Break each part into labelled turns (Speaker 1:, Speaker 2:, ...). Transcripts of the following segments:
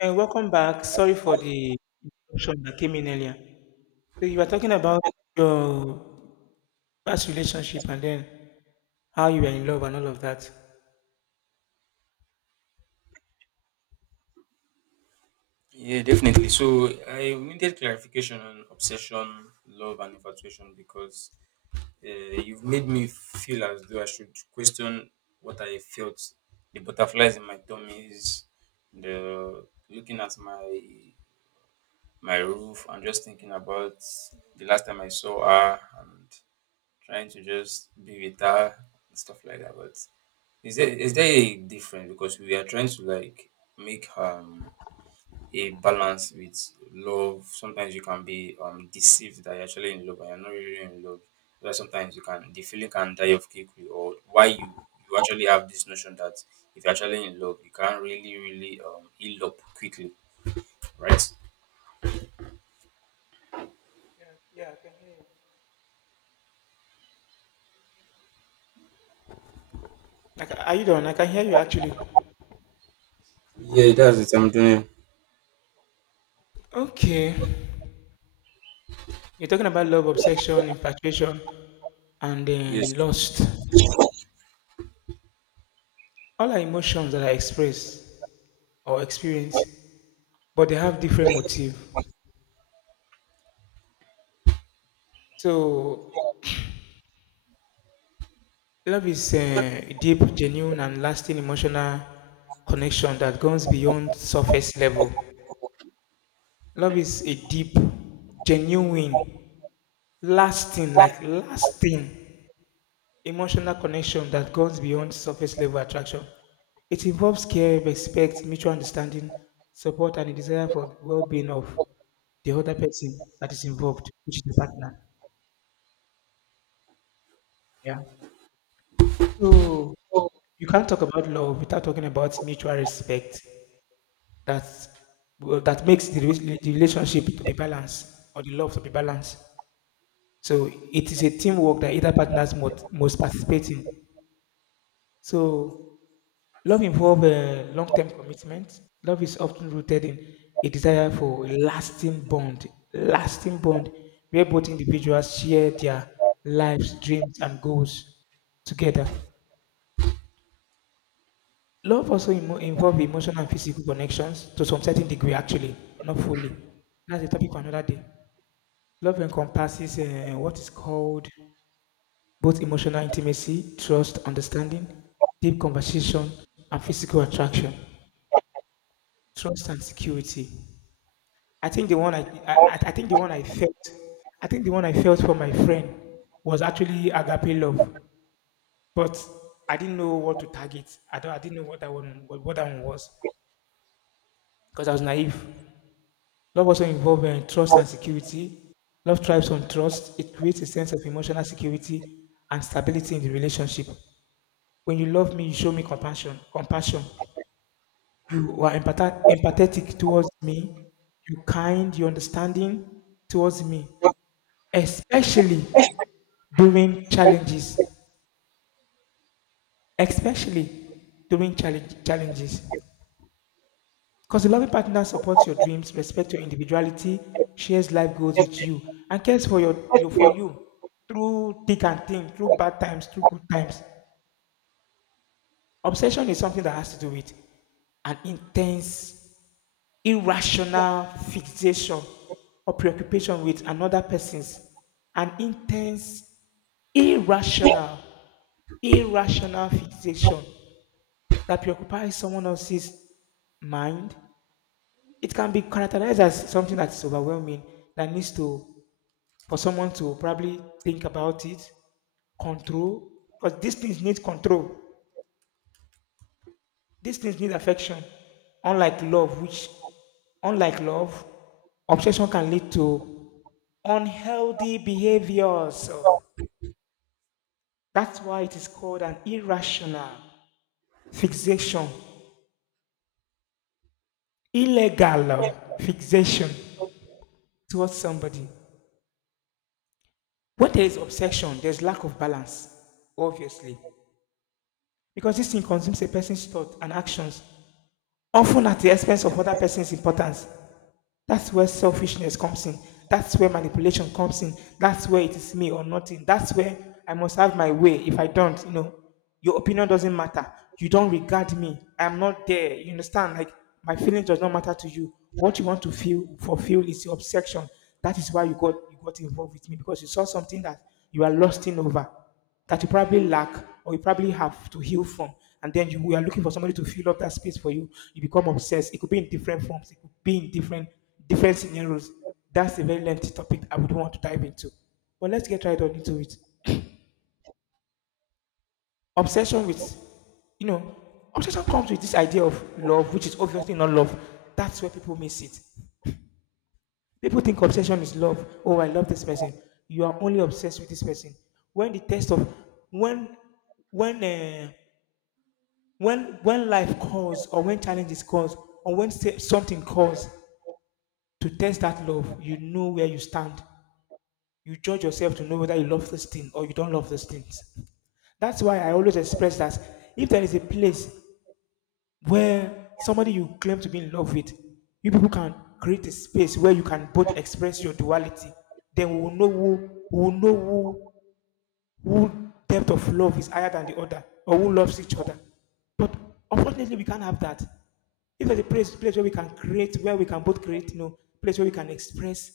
Speaker 1: And welcome back. Sorry for the interruption that came in earlier. So you were talking about your past relationship and then how you were in love and all of that.
Speaker 2: Yeah, definitely. So I needed clarification on obsession, love, and infatuation because uh, you've made me feel as though I should question what I felt, the butterflies in my tummy, is the looking at my roof and just thinking about the last time I saw her and trying to just be with her and stuff like that. But is there a difference, because we are trying to like make her a balance with love. Sometimes you can be deceived that you're actually in love and you're not really in love. Where sometimes you can, the feeling can die of quickly, or why you actually have this notion that if you're actually in love, you can't really, really heal up quickly, right?
Speaker 1: Like, are you done? I can hear you actually.
Speaker 2: Yeah, that's it. I'm doing.
Speaker 1: Okay. You're talking about love, obsession, infatuation, and
Speaker 2: Yes.
Speaker 1: then lust. All are emotions that I express or experience, but they have different motive. So love is a deep, genuine, and lasting emotional connection that goes beyond surface level. Love is a deep, genuine, lasting, like lasting emotional connection that goes beyond surface level attraction. It involves care, respect, mutual understanding, support, and a desire for the well-being of the other person that is involved, which is the partner. Yeah. So you can't talk about love without talking about mutual respect that well, that makes the relationship to be balanced or the love to be balanced. So it is a teamwork that either partners must participate in. So love involves a long-term commitment. Love is often rooted in a desire for a lasting bond where both individuals share their lives, dreams, and goals together. Love also involves emotional and physical connections to some certain degree, actually, not fully. That's a topic for another day. Love encompasses what is called both emotional intimacy, trust, understanding, deep conversation, and physical attraction, trust and security. I think the one I think the one I felt, I think the one I felt for my friend was actually agape love, but I didn't know what to target. I didn't know what that one, what that one was because I was naive. Love also involves trust and security. Love thrives on trust. It creates a sense of emotional security and stability in the relationship. When you love me, you show me compassion. Compassion. You are empathetic towards me. You kind. You understanding towards me, especially during challenges. Especially during challenges. Because a loving partner supports your dreams, respects your individuality, shares life goals with you, and cares for your, you for you through thick and thin, through bad times, through good times. Obsession is something that has to do with an intense, irrational fixation or preoccupation with an intense, irrational, irrational fixation that preoccupies someone else's mind. It can be characterized as something that's overwhelming that needs to for someone to probably think about it, control, because these things need control. These things need affection. Unlike love, which unlike love, obsession can lead to unhealthy behaviors. So that's why it is called an irrational fixation, illegal fixation towards somebody. When there is obsession, there's lack of balance, obviously, because this thing consumes a person's thought and actions, often at the expense of other person's importance. That's where selfishness comes in. That's where manipulation comes in. That's where it is me or nothing. That's where I must have my way. If I don't, you know, your opinion doesn't matter. You don't regard me. I'm not there. You understand? Like my feeling does not matter to you. What you want to feel fulfill is your obsession. That is why you got involved with me because you saw something that you are lusting over that you probably lack or you probably have to heal from. And then we are looking for somebody to fill up that space for you. You become obsessed. It could be in different forms. It could be in different scenarios. That's a very lengthy topic I would want to dive into. But let's get right on into it. Obsession with, you know, obsession comes with this idea of love, which is obviously not love. That's where people miss it. People think obsession is love. Oh, I love this person. You are only obsessed with this person. When the test of when when uh, when when life calls or when challenges calls or when something calls to test that love, you know where you stand. You judge yourself to know whether you love this thing or you don't love this thing. That's why I always express that if there is a place where somebody you claim to be in love with, you people can create a space where you can both express your duality, then we will know who depth of love is higher than the other or who loves each other. But unfortunately, we can't have that. If there's a place, where we can create, where we can both create, you know, place where we can express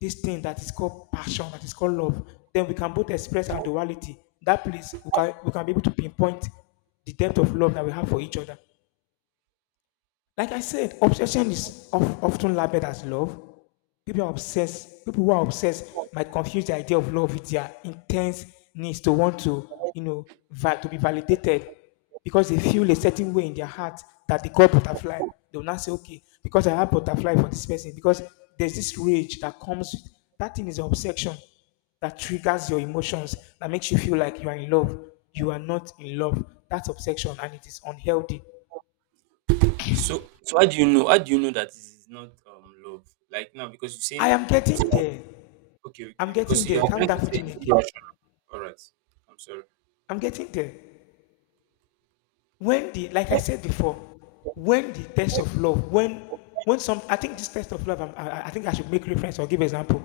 Speaker 1: this thing that is called passion, that is called love, then we can both express our duality. That place, we can be able to pinpoint the depth of love that we have for each other. Like I said, often labeled as love. People are obsessed. People who are obsessed might confuse the idea of love with their intense needs to want to, you know, to be validated because they feel a certain way in their heart that they call butterfly. They will not say, okay, because I have butterfly for this person. Because there's this rage that comes with that thing is an obsession that triggers your emotions, that makes you feel like you are in love. You are not in love. That's obsession and it is unhealthy.
Speaker 2: So how do you know? How do you know that this is not love? Like now, because you're
Speaker 1: I
Speaker 2: saying
Speaker 1: am
Speaker 2: obs-
Speaker 1: getting there.
Speaker 2: okay,
Speaker 1: I'm
Speaker 2: okay,
Speaker 1: getting
Speaker 2: because you
Speaker 1: there.
Speaker 2: are
Speaker 1: Calm
Speaker 2: trying
Speaker 1: down
Speaker 2: to
Speaker 1: for
Speaker 2: say it's
Speaker 1: Chineke.
Speaker 2: irrational. All right, I'm sorry.
Speaker 1: I'm getting there. Like I said before, when the test of love, when some, I think this test of love, I think I should make reference or give example.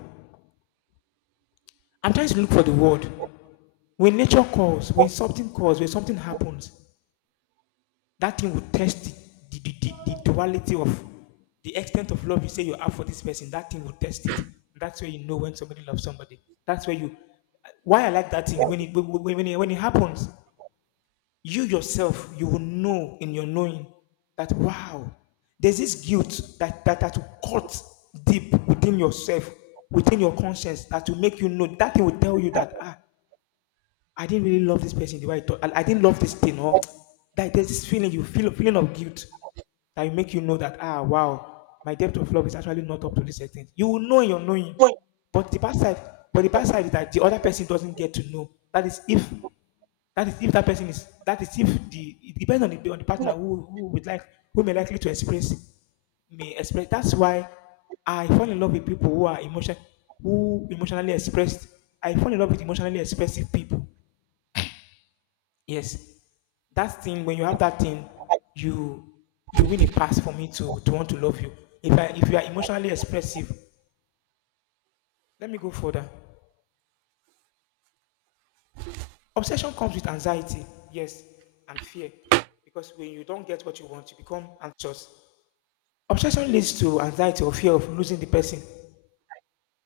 Speaker 1: I'm trying to look for the word. When nature calls, when something happens, that thing will test the, the, the, the duality of the extent of love you say you have for this person. That thing will test it. That's where you know when somebody loves somebody. That's where you, why I like that thing when it happens. You yourself, you will know in your knowing that wow, there's this guilt that will cut deep within yourself, within your conscience, that will make you know, that thing will tell you that ah, I didn't really love this person the way I didn't love this thing, or that there's this feeling you feel, feeling of guilt, that will make you know that ah wow, my depth of love is actually not up to this extent. You will know in your knowing. but the bad side but the bad side is that the other person doesn't get to know. That is if that is if that person is that is if the, it depends on the partner, who would like, who may likely to express, may express. That's why I fall in love with people who emotionally expressed. I fall in love with emotionally expressive people. Yes, that thing when you have that thing, you win a pass for me to want to love you. If you are emotionally expressive, let me go further. Obsession comes with anxiety, yes, and fear, because when you don't get what you want, you become anxious. Obsession leads to anxiety or fear of losing the person.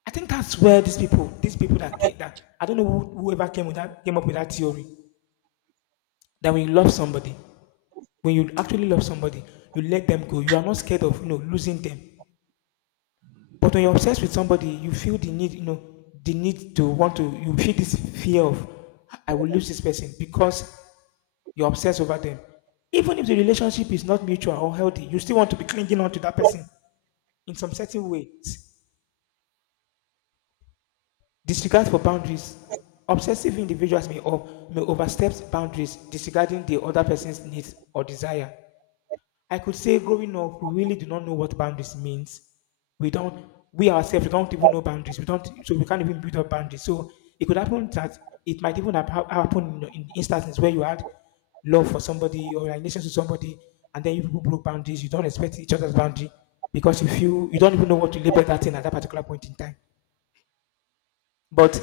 Speaker 1: I think that's where these people that came, that I don't know who, whoever came up with that theory that when you love somebody, when you actually love somebody, you let them go. You are not scared of, you know, losing them. But when you're obsessed with somebody, you feel the need, you know, the need to want to. You feel this fear of I will lose this person because you're obsessed over them. Even if the relationship is not mutual or healthy, you still want to be clinging on to that person in some certain ways. Disregard for boundaries. Obsessive individuals may overstep boundaries, disregarding the other person's needs or desire. I could say growing up, we really do not know what boundaries means. We don't, we ourselves, we don't even know boundaries. We don't, so we can't even build up boundaries. So it could happen that it might even happen in instances where you had love for somebody or relations to somebody, and then you people broke boundaries. You don't respect each other's boundary because you feel you don't even know what to label that thing at that particular point in time. But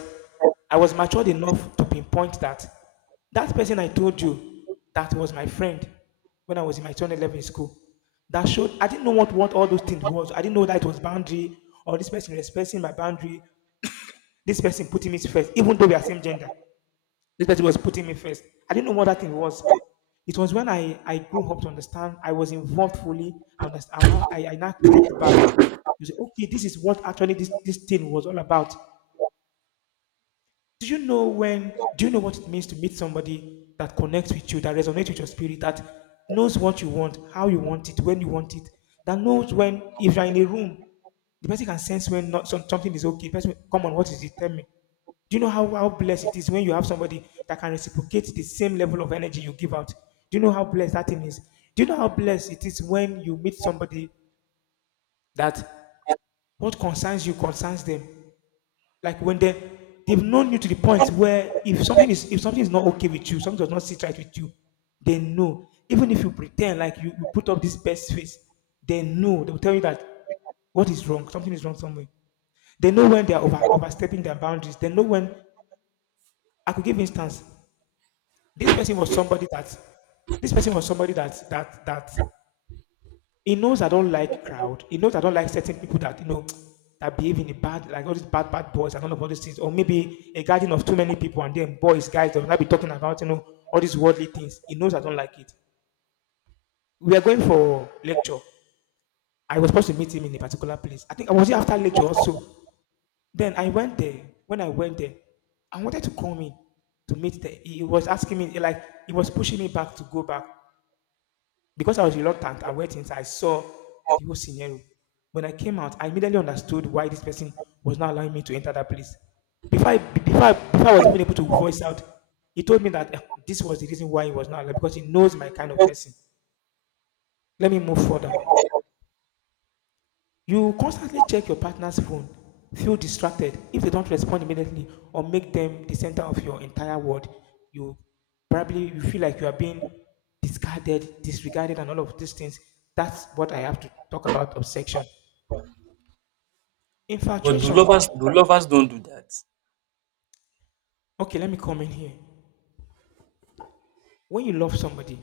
Speaker 1: I was matured enough to pinpoint that person I told you that was my friend when I was in my 2011 school. That showed I didn't know what all those things was. I didn't know that it was boundary or this person respecting my boundary. This person putting me first, even though we are same gender. This person was putting me first. I didn't know what that thing was. It was when I grew up to understand, I was involved fully. I understand. I now, I now clicked back. You say, okay, this is what actually this thing was all about. Do you know when, do you know what it means to meet somebody that connects with you, that resonates with your spirit, that knows what you want, how you want it, when you want it, that knows when, if you're in a room, the person can sense when, not some, something is okay. Person, come on, what is it, tell me? Do you know how blessed it is when you have somebody that can reciprocate the same level of energy you give out? Do you know how blessed that thing is? Do you know how blessed it is when you meet somebody that what concerns you concerns them? Like when they, they've known you to the point where if something is, if something is not okay with you, something does not sit right with you, they know. Even if you pretend like you put up this best face, they know. They will tell you that what is wrong, something is wrong somewhere. They know when they are overstepping their boundaries. They know when I could give instance. This person was somebody that, this person was somebody that that he knows I don't like crowd. He knows I don't like certain people that, you know, that behave in a bad, like all these bad, bad boys and all of all these things, or maybe a garden of too many people and then boys, guys, they'll not be talking about, you know, all these worldly things. He knows I don't like it. We are going for lecture. I was supposed to meet him in a particular place. I think I was here after lecture also. Then I went there. When I went there, I wanted to come in to meet there. He was asking me like he was pushing me back to go back. Because I was reluctant, I went inside, I saw the whole scenario. When I came out, I immediately understood why this person was not allowing me to enter that place. Before I was even able to voice out, he told me that this was the reason why he was not allowed, because he knows my kind of person. Let me move further. You constantly check your partner's phone, feel distracted if they don't respond immediately, or make them the center of your entire world. You, probably you feel like you are being discarded, disregarded, and all of these things. That's what I have to talk about. Obsession.
Speaker 2: But
Speaker 1: Infatuation.
Speaker 2: do lovers don't do that?
Speaker 1: Okay, let me come in here. When you love somebody,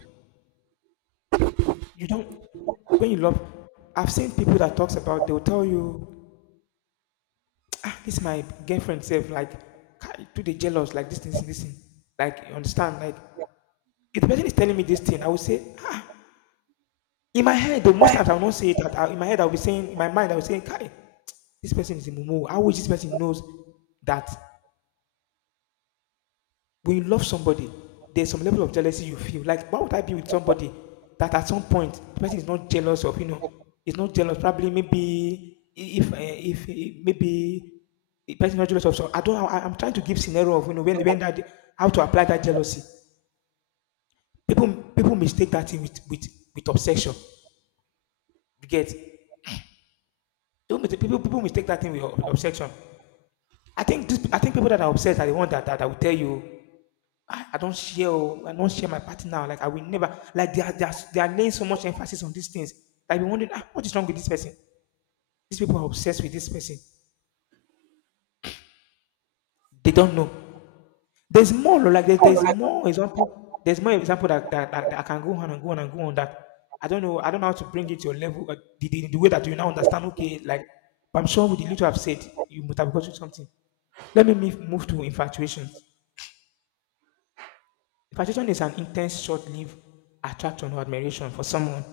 Speaker 1: you don't, when you love, I've seen people that talks about, they'll tell you, ah, this is my girlfriend self, like, "Kai, do they jealous, like this thing, this thing." Like you understand, like, if the person is telling me this thing, I will say, ah, in my head, though, most times I will not say it. That I, in my head, I will be saying, in my mind, I will say, Kai, this person is a mumu. I wish this person knows that when you love somebody, there's some level of jealousy you feel. Like, why would I be with somebody that at some point the person is not jealous of? You know, is not jealous. Probably maybe if eh, if maybe the person is not jealous of. So I don't. I'm trying to give scenario of, you know, when that, how to apply that jealousy. People, people mistake that thing with with obsession. You get. Don't mistake, people, people mistake that thing with obsession. I think this, I think people that are obsessed are the ones that will tell you, I don't share, oh, I don't share my party now. Like I will never, like they are, they are they are laying so much emphasis on these things. Like we wondering, ah, what is wrong with this person? These people are obsessed with this person. They don't know. There's more, like there's more example. There's more example that I can go on and go on and go on that. I don't know. I don't know how to bring it to your level, the way that you now understand. Okay, like, but I'm sure with the little I've said, you must have gotten something. Let me move to infatuation. Infatuation is an intense, short lived attraction or admiration for someone,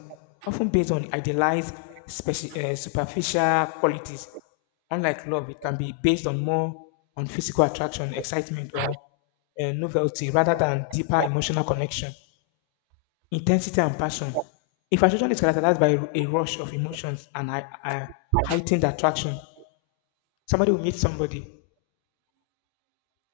Speaker 1: often based on idealized, superficial qualities. Unlike love, it can be based on more on physical attraction, excitement, or novelty, rather than deeper emotional connection. Intensity and passion. Infatuation is characterized by a rush of emotions and heightened attraction. Somebody will meet somebody,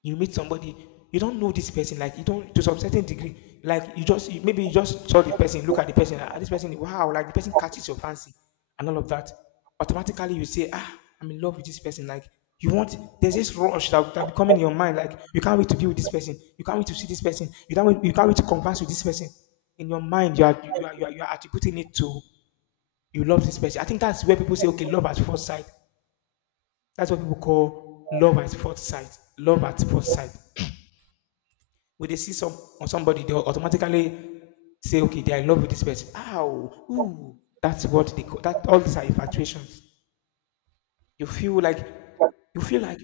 Speaker 1: you meet somebody, you don't know this person, like you don't, to some certain degree, like you just you, maybe you just saw the person, look at the person, ah, this person, wow, like the person catches your fancy and all of that. Automatically you say, ah, I'm in love with this person. Like you want, there's this rush that be coming in your mind, like you can't wait to be with this person, you can't wait to see this person, you can't wait to converse with this person. In your mind you are, you are, you are attributing it to, you love this person. I think that's where people say, okay, love at first sight. That's what people call love at first sight. Love at first sight, when they see some on somebody, they will automatically say, "Okay, they're in love with this person." Ow, ooh, that's what they call that. All these are infatuations. You feel like, you feel like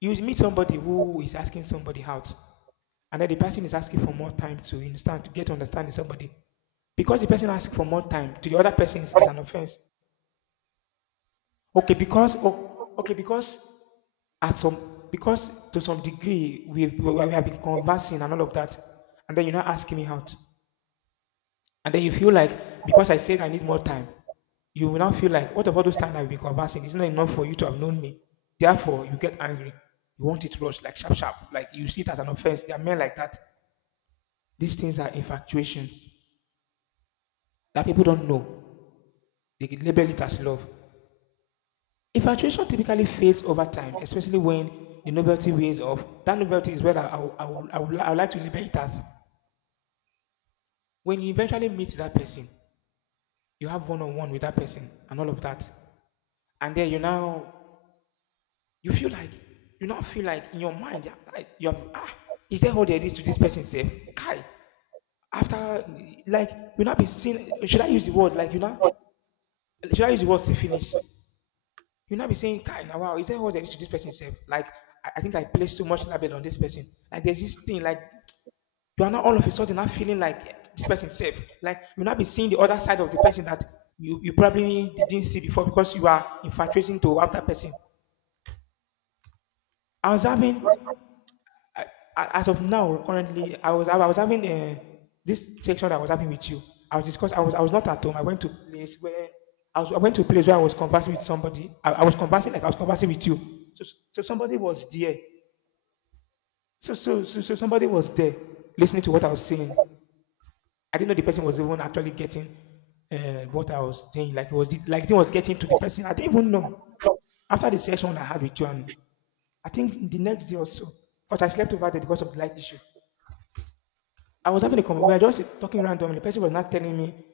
Speaker 1: you meet somebody who is asking somebody out, and then the person is asking for more time to understand, to get understanding somebody, because the person asks for more time to the other person is an offense. Okay, because, oh, okay, because at some, because to some degree we have been conversing and all of that, and then you're not asking me out. And then you feel like, because I said I need more time, you will now feel like, what about those times I've been conversing? It's not enough for you to have known me. Therefore, you get angry. You want it rushed, like sharp, sharp. Like you see it as an offense. There are men like that. These things are infatuations that people don't know. They label it as love. Infatuation typically fades over time, especially when the novelty wears off. That novelty is where I would like to label it as. When you eventually meet that person, you have one on one with that person and all of that. And then you now, you feel like, you now feel like in your mind, you're like you have, ah, is there all there is to this person self? Kai. After, like, you not be seeing, should I use the word, like, you know, should I use the word to finish? You not be saying, Kai now, wow, is there all there is to this person self? Like I think I placed too much label on this person. Like there's this thing, like you are not all of a sudden not feeling like this person safe. Like you not be seeing the other side of the person that you probably didn't see before because you are infatuating to other person. I was having as of now, currently, I was having this section I was having with you. I was discuss. I was not at home. I went to a place where I was. I went to a place where I was conversing with somebody. I was conversing like I was conversing with you. So so somebody was there. So somebody was there listening to what I was saying. I didn't know the person was even actually getting uh, what I was saying. Like it was, like it was getting to the person. I didn't even know. After the session I had with you, and I think the next day or so, because I slept over there because of the light issue. I was having a conversation. We were just talking randomly. The person was not telling me,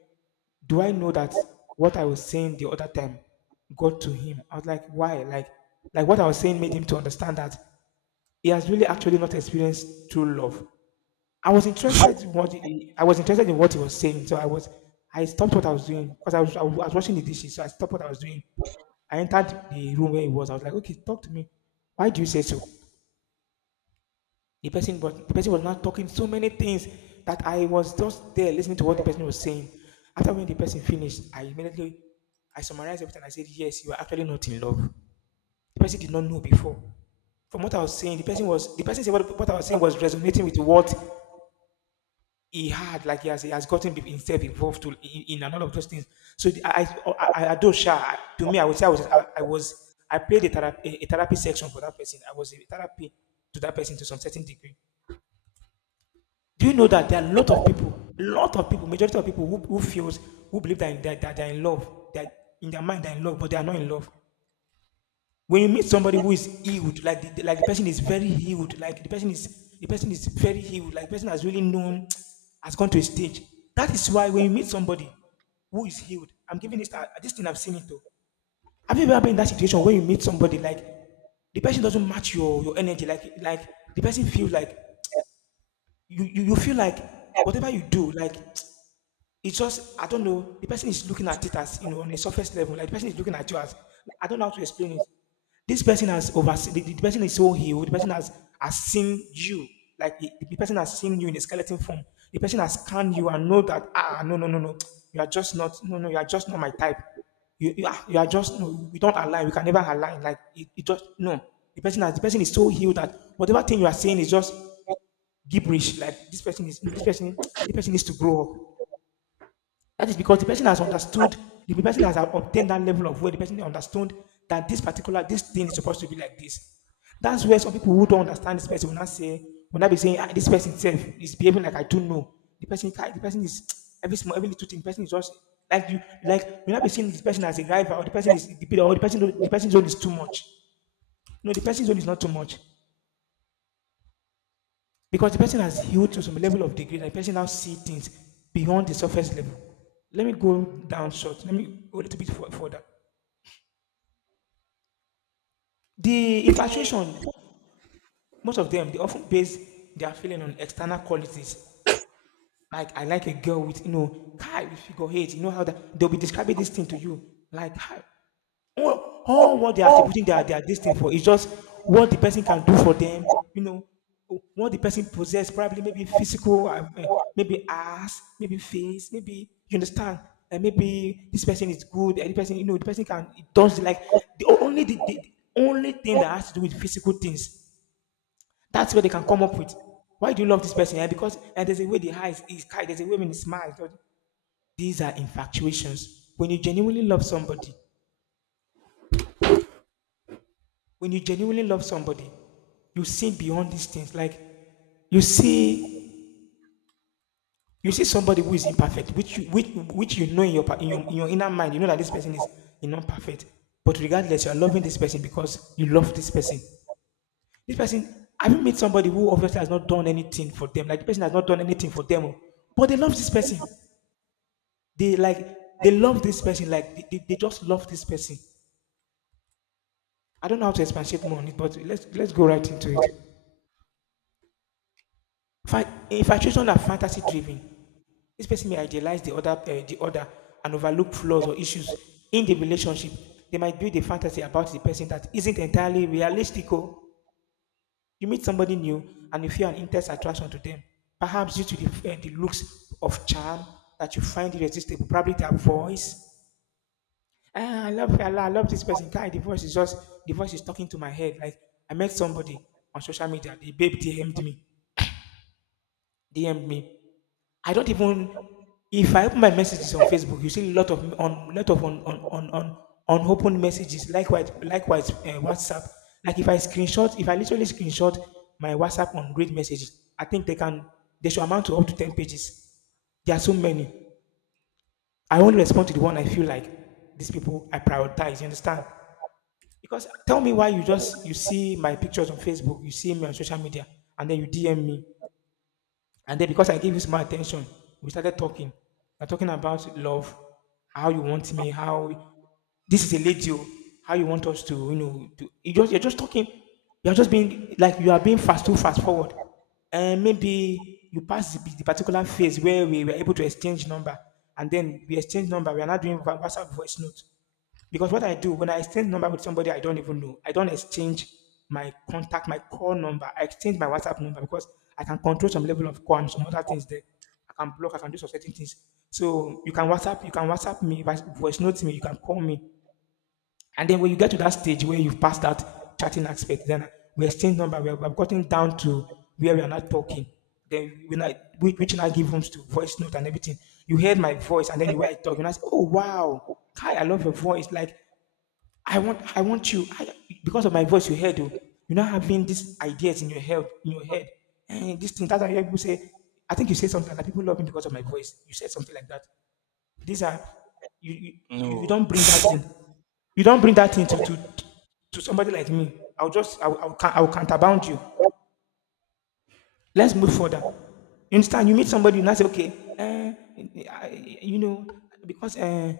Speaker 1: do I know that what I was saying the other time got to him? I was like, why? Like what I was saying made him to understand that he has really actually not experienced true love. I was interested in I was interested in what he was saying. So I stopped what I was doing because I was washing the dishes. So I stopped what I was doing. I entered the room where he was. I was like, okay, talk to me. Why do you say so? But the person was not talking so many things, that I was just there listening to what the person was saying. After when the person finished, I summarized everything. I said, "Yes, you are actually not in love." The person did not know before. From what I was saying, the person said what I was saying was resonating with what he had, like he has gotten himself involved in a lot of those things. So I, I do share. To me, I would say I was, I played a therapy section for that person. I was a therapy to that person to some certain degree. Do you know that there are a lot of people, majority of people who feels, who believe that they are in love, that in their mind they're in love, but they are not in love. When you meet somebody who is healed, like like the person is very healed, like the person is very healed, like the person has really known, has gone to a stage. That is why when you meet somebody who is healed, I'm giving this thing. I've seen it though. Have you ever been in that situation where you meet somebody like the person doesn't match your energy, like the person feels like you feel like whatever you do. Like it's just, I don't know. The person is looking at it as, you know, on a surface level. Like the person is looking at you as, I don't know how to explain it. This person has overseen. The person is so healed. The person has seen you. Like the person has seen you in a skeleton form. The person has scanned you and know that, ah, no no no no, you are just not, no no, you are just not my type. You are, you are just no, we don't align. We can never align. Like it just no. The person is so healed that whatever thing you are saying is just gibberish. Like this person needs to grow up. That is because the person has understood, the person has obtained that level of where the person understood that this thing is supposed to be like this. That's where some people who don't understand this person will not be saying, ah, this person itself is behaving like, I don't know. The person is every small, every little thing. The person is just like you, like will not be seeing this person as a rival, or the person's own is too much. No, the person's own is not too much. Because the person has healed to some level of degree, that the person now see things beyond the surface level. Let me go down short. Let me go a little bit further. The infatuation, most of them, they often base their feeling on external qualities. Like I like a girl with, you know, high figure eight. You know how that they'll be describing this thing to you. Like, hi. Well, all what they are attributing their this thing for is just what the person can do for them, you know, what the person possess, probably maybe physical, maybe ass, maybe face, maybe, you understand, and maybe this person is good, and the person, you know, the person can it does like the only the only thing that has to do with physical things. That's what they can come up with. Why do you love this person? Eh, because, and there's a way the eyes is kind, there's a way when he smiles. These are infatuations. When you genuinely love somebody, when you genuinely love somebody, you see beyond these things. Like you see, you see somebody who is imperfect, which which you know in in your inner mind, you know that this person is not perfect. But regardless, you are loving this person because you love this person. This person, have you met somebody who obviously has not done anything for them? Like the person has not done anything for them, oh, but they love this person. They love this person. Like they just love this person. I don't know how to expatiate more on it, but let's go right into it. Infatuation are fantasy driven. This person may idealize the other and overlook flaws or issues in the relationship. They might build a fantasy about the person that isn't entirely realistic. Oh, you meet somebody new and you feel an intense attraction to them, perhaps due to the looks of charm that you find irresistible, probably their voice. Ah, I love this person. Guy, the voice is talking to my head. Like I met somebody on social media, the babe DM'd me. DM me. I don't even, if I open my messages on Facebook, you see a lot of on open messages. Likewise, WhatsApp. Like if I screenshot, if I literally screenshot my WhatsApp on great messages, I think they should amount to up to ten pages. There are so many. I only respond to the one I feel like, these people I prioritize. You understand? Because tell me why you see my pictures on Facebook, you see me on social media, and then you DM me. And then because I gave this more attention, we started talking. We're talking about love, how you want me, how, this is a lady, oh, how you want us to, you know, to, you're just talking. You are being fast too fast forward. And maybe you pass the particular phase where we were able to exchange number, and then we exchange number. We are not doing WhatsApp voice note. Because what I do when I exchange number with somebody I don't even know, I don't exchange my contact, my call number. I exchange my WhatsApp number because I can control some level of call and some other things there. I can block, I can do some certain things. So you can WhatsApp, me, voice note me, you can call me. And then when you get to that stage where you've passed that chatting aspect, then we exchange number, we have gotten down to where we are not talking. Then when I we, which now give rooms to voice note and everything, you heard my voice and then the way I talk, and I say, oh, wow, Kai, I love your voice. Like I want you. I, because of my voice you heard, oh, you're not having these ideas in your head, and this thing, that's why I hear people say, I think you say something like that, people love me because of my voice. You said something like that. These are you, you
Speaker 2: No.
Speaker 1: don't bring that in, you don't bring that in to somebody like me. I'll just I'll, I'll counterbound you. Let's move further. You understand? You meet somebody, you now say, okay, eh, you know, because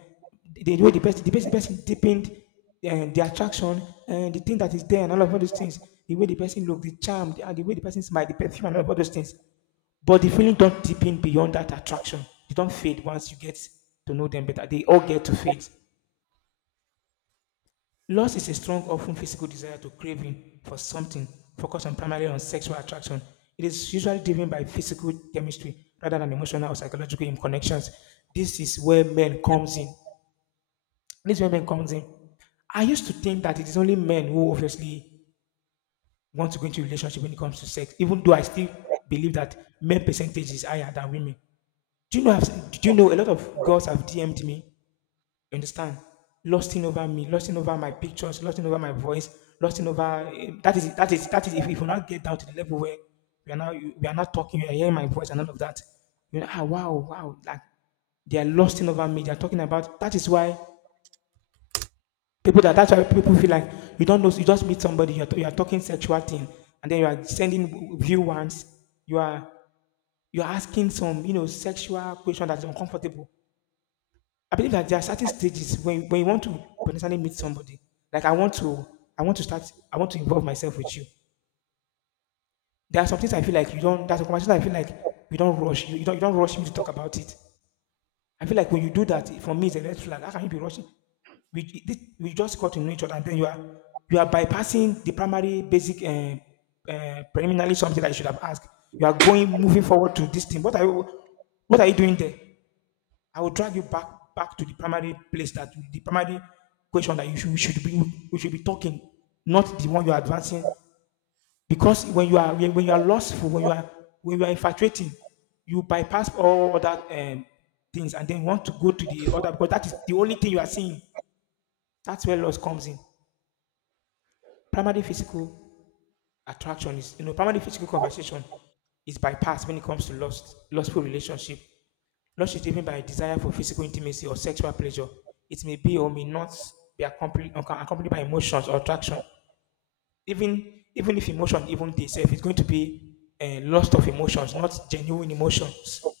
Speaker 1: the way the person deepened the attraction, and the thing that is there, and all of all those things, the way the person looked, the charm, and the way the person smiled, the perfume, and all of all those things. But the feeling don't deepen beyond that attraction. They don't fade once you get to know them better. They all get to fade. Lust is a strong, often physical desire to craving for something focused on primarily on sexual attraction. It is usually driven by physical chemistry rather than emotional or psychological connections. This is where men comes in. This is where men comes in. I used to think that it is only men who obviously want to go into a relationship when it comes to sex, even though I still believe that men percentage is higher than women. Do you know? Do you know a lot of girls have DM'd me? You understand? Lusting over me, lusting over my pictures, lusting over my voice, lusting over that is if, we not get down to the level where we are now. We are not talking, you are hearing my voice and all of that. Wow, wow, like they are lusting over me. They are talking about that is why people that that's why people feel like you don't know. You just meet somebody, you are talking sexual thing, and then you are sending view ones, you are you are asking some sexual question that's uncomfortable. I believe that there are certain stages when you want to potentially meet somebody. Like I want to start, I want to involve myself with you. There are some things I feel like you don't. There's a conversation I feel like you don't rush. You don't rush me to talk about it. I feel like when you do that, for me, it's a red flag. How can you be rushing? We just got to know each other, and then you are bypassing the primary basic preliminary something that you should have asked. You are going moving forward to this thing. What are you? What are you doing there? I will drag you back back to the primary place, that the primary question that you should, we should be talking, not the one you are advancing. Because when you are lustful, when you are infatuating, you bypass all other things and then want to go to the other because that is the only thing you are seeing. That's where lust comes in. Primary physical attraction is, you know, primary physical conversation is bypassed when it comes to lustful relationship. Lust is driven by a desire for physical intimacy or sexual pleasure. It may be or may not be accompanied by emotions or attraction. Even if emotion, even itself, it's going to be a lust of emotions, not genuine emotions.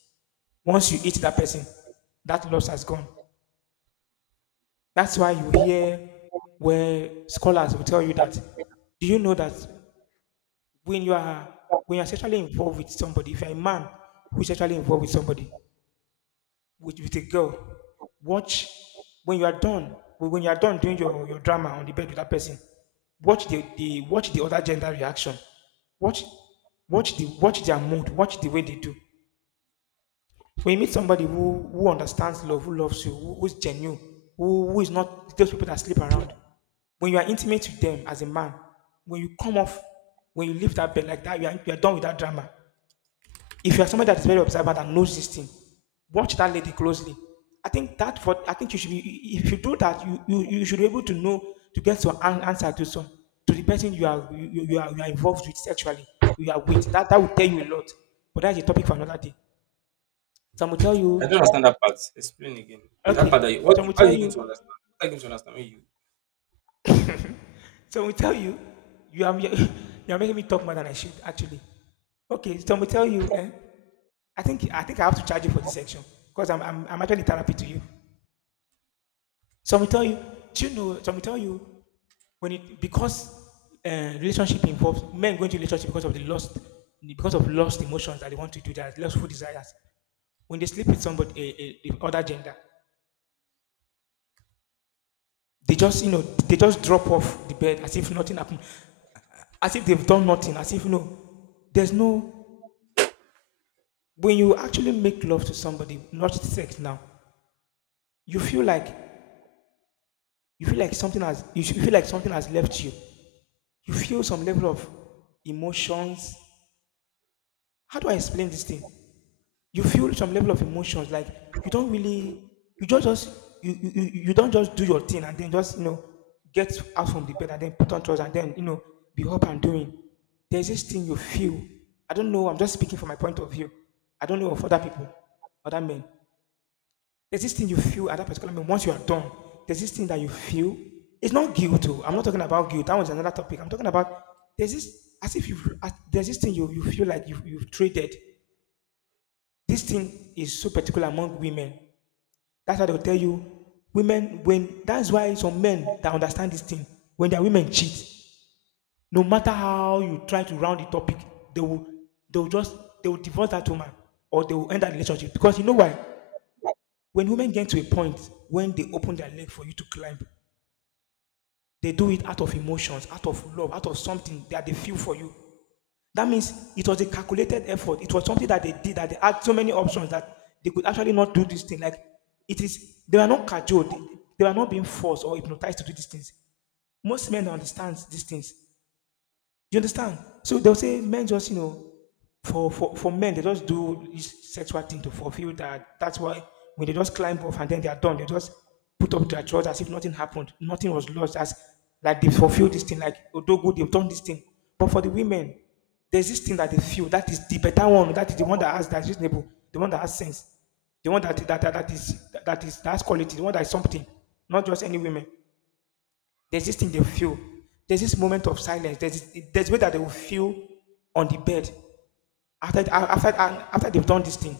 Speaker 1: Once you eat that person, that lust has gone. That's why you hear where scholars will tell you that. Do you know that when you are when you are sexually involved with somebody, if you're a man who is sexually involved with somebody, with a girl. Watch when you are done. When you are done doing your drama on the bed with that person, watch the other gender reaction. Watch watch the watch their mood. Watch the way they do. When you meet somebody who understands love, who loves you, who's genuine, who is not those people that sleep around. When you are intimate with them as a man, when you come off, when you leave that bed like that, you are done with that drama. If you are somebody that is very observant and knows this thing, watch that lady closely. I think you should be, if you do that, you should be able to know to get your answer to some, to the person you are involved with sexually. You are with that that will tell you a lot. But that's a topic for another day. Some will tell
Speaker 2: I
Speaker 1: you,
Speaker 2: don't understand that part. Explain again. That
Speaker 1: okay.
Speaker 2: part that you, what,
Speaker 1: Some will
Speaker 2: how are
Speaker 1: tell
Speaker 2: you going
Speaker 1: you,
Speaker 2: to understand? How are you going to understand when you.
Speaker 1: some will tell you, you are you are making me talk more than I should actually. Okay, some will tell you, eh? I think I have to charge you for this section because I'm actually therapy to you. Some will tell you, do you know, some will tell you, because relationship involves men going to relationship because of the lost, because of lost emotions that they want to do, their lustful desires. When they sleep with somebody, the other gender, they just, you know, they just drop off the bed as if nothing happened, as if they've done nothing, as if, you know, there's no, when you actually make love to somebody, not sex now, you feel like, you feel like something has left you. You feel some level of emotions. How do I explain this thing? You feel some level of emotions, like you don't really, you just you you, you you don't just do your thing and then just, you know, get out from the bed and then put on trousers and then, you know, be up and doing. There's this thing you feel. I don't know. I'm just speaking from my point of view. I don't know of other people, other men. There's this thing you feel at that particular moment once you are done. There's this thing that you feel. It's not guilt. Too. I'm not talking about guilt. That was another topic. I'm talking about, there's this as if you there's this thing you, you feel like you've traded. This thing is so particular among women. That's why they'll tell you, women, when that's why some men that understand this thing, when their women cheat, no matter how you try to round the topic, they will they will just they will divorce that woman or they will end that relationship. Because you know why? When women get to a point when they open their leg for you to climb, they do it out of emotions, out of love, out of something that they feel for you. That means it was a calculated effort. It was something that they did, that they had so many options, that they could actually not do this thing. Like it is, they were not cajoled. They were not being forced or hypnotized to do these things. Most men understand these things, you understand? So they'll say men just, you know, for men, they just do this sexual thing to fulfill that. That's why when they just climb off and then they are done, they just put up their drawers as if nothing happened. Nothing was lost. As like they fulfilled this thing, like Odogu, they've done this thing. But for the women, there's this thing that they feel that is the better one, that is the one that has that's reasonable, the one that has sense, the one that that, that, that is that's quality, the one that is something, not just any women. There's this thing they feel. There's this moment of silence. There's way that they will feel on the bed after they've done this thing.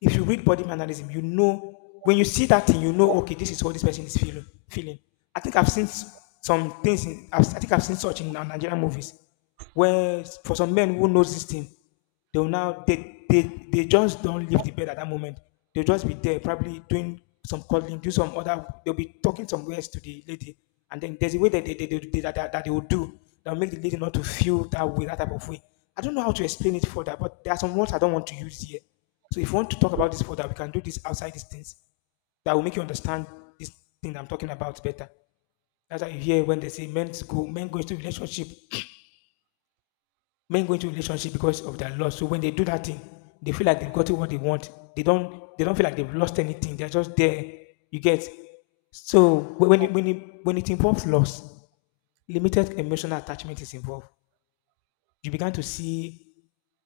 Speaker 1: If you read body mannerism, you know when you see that thing, you know, okay, this is what this person is feeling. Feeling. I think I've seen some things. I think I've seen such in Nigerian movies, where for some men who knows this thing, they will now they just don't leave the bed at that moment. They'll just be there, probably doing some cuddling, do some other. They'll be talking some words to the lady, and then there's a way that that they will do that will make the lady not to feel that way, that type of way. I don't know how to explain it further, but there are some words I don't want to use here. So if you want to talk about this further, we can do this outside these things. That will make you understand this thing I'm talking about better. That's how you hear when they say men go into relationship, men go into relationship because of their loss. So when they do that thing, they feel like they've gotten what they want. They don't feel like they've lost anything. They're just there. You get. So when it involves loss, limited emotional attachment is involved. You began to see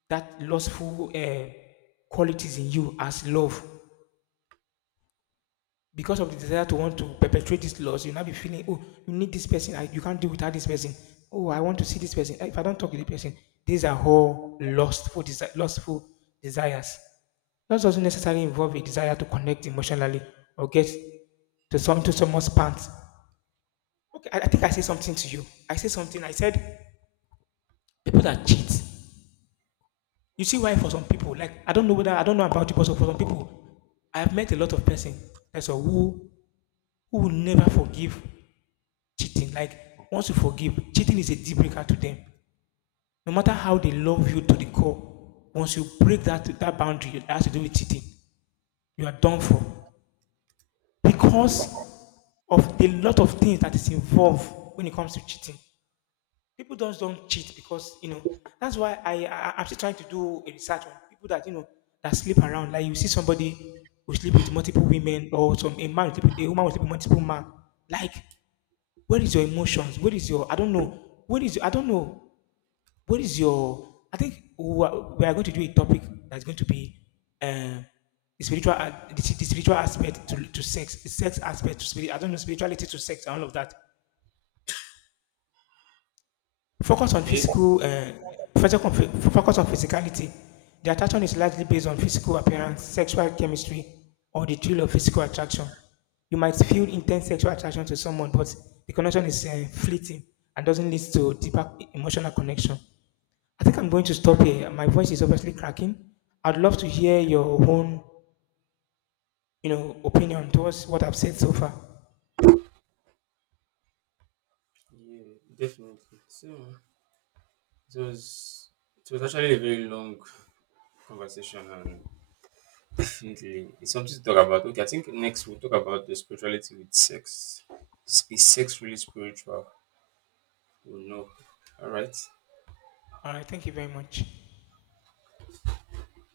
Speaker 1: that lustful qualities in you as love. Because of the desire to want to perpetrate this loss, you now be feeling, oh, you need this person. You can't do without this person. Oh, I want to see this person. If I don't talk to this person, these are all lustful, lustful desires. Lust doesn't necessarily involve a desire to connect emotionally or get to someone's pants. Okay, I think I said something to you. I said something. I said people that cheat. You see why? For some people, like I don't know whether, I don't know about you, but so for some people, I have met a lot of person that's all who will never forgive cheating. Like once you forgive, cheating is a deal breaker to them. No matter how they love you to the core, once you break that boundary that has to do with cheating, you are done for, because of the lot of things that is involved when it comes to cheating. People just don't cheat because, you know, that's why I I'm still trying to do a research on people that, you know, that sleep around. Like you see somebody who sleep with multiple women, or some a man will sleep with, a woman will sleep with multiple man. Like where is your emotions? Where is your, I don't know. Where is, I don't know. Where is your, I think we are going to do a topic that's going to be, um the spiritual the spiritual aspect to sex, the sex aspect to spirit. I don't know, spirituality to sex and all of that. Focus on
Speaker 2: Okay.
Speaker 1: physical, focus on focus on physicality. The attraction is largely based on physical appearance, sexual chemistry, or the thrill of physical attraction. You might feel intense sexual attraction to someone, but the connection is fleeting and doesn't lead to deeper emotional connection. I think I'm going to stop here. My voice is obviously cracking. I'd love to hear your own, you know, opinion towards what I've said so far.
Speaker 2: Yeah, definitely. So was it was actually a very long conversation, and definitely it's something to talk about. Okay, I think next we'll talk about the spirituality with sex. Is sex really spiritual? We'll know. All right.
Speaker 1: All right, thank you very much.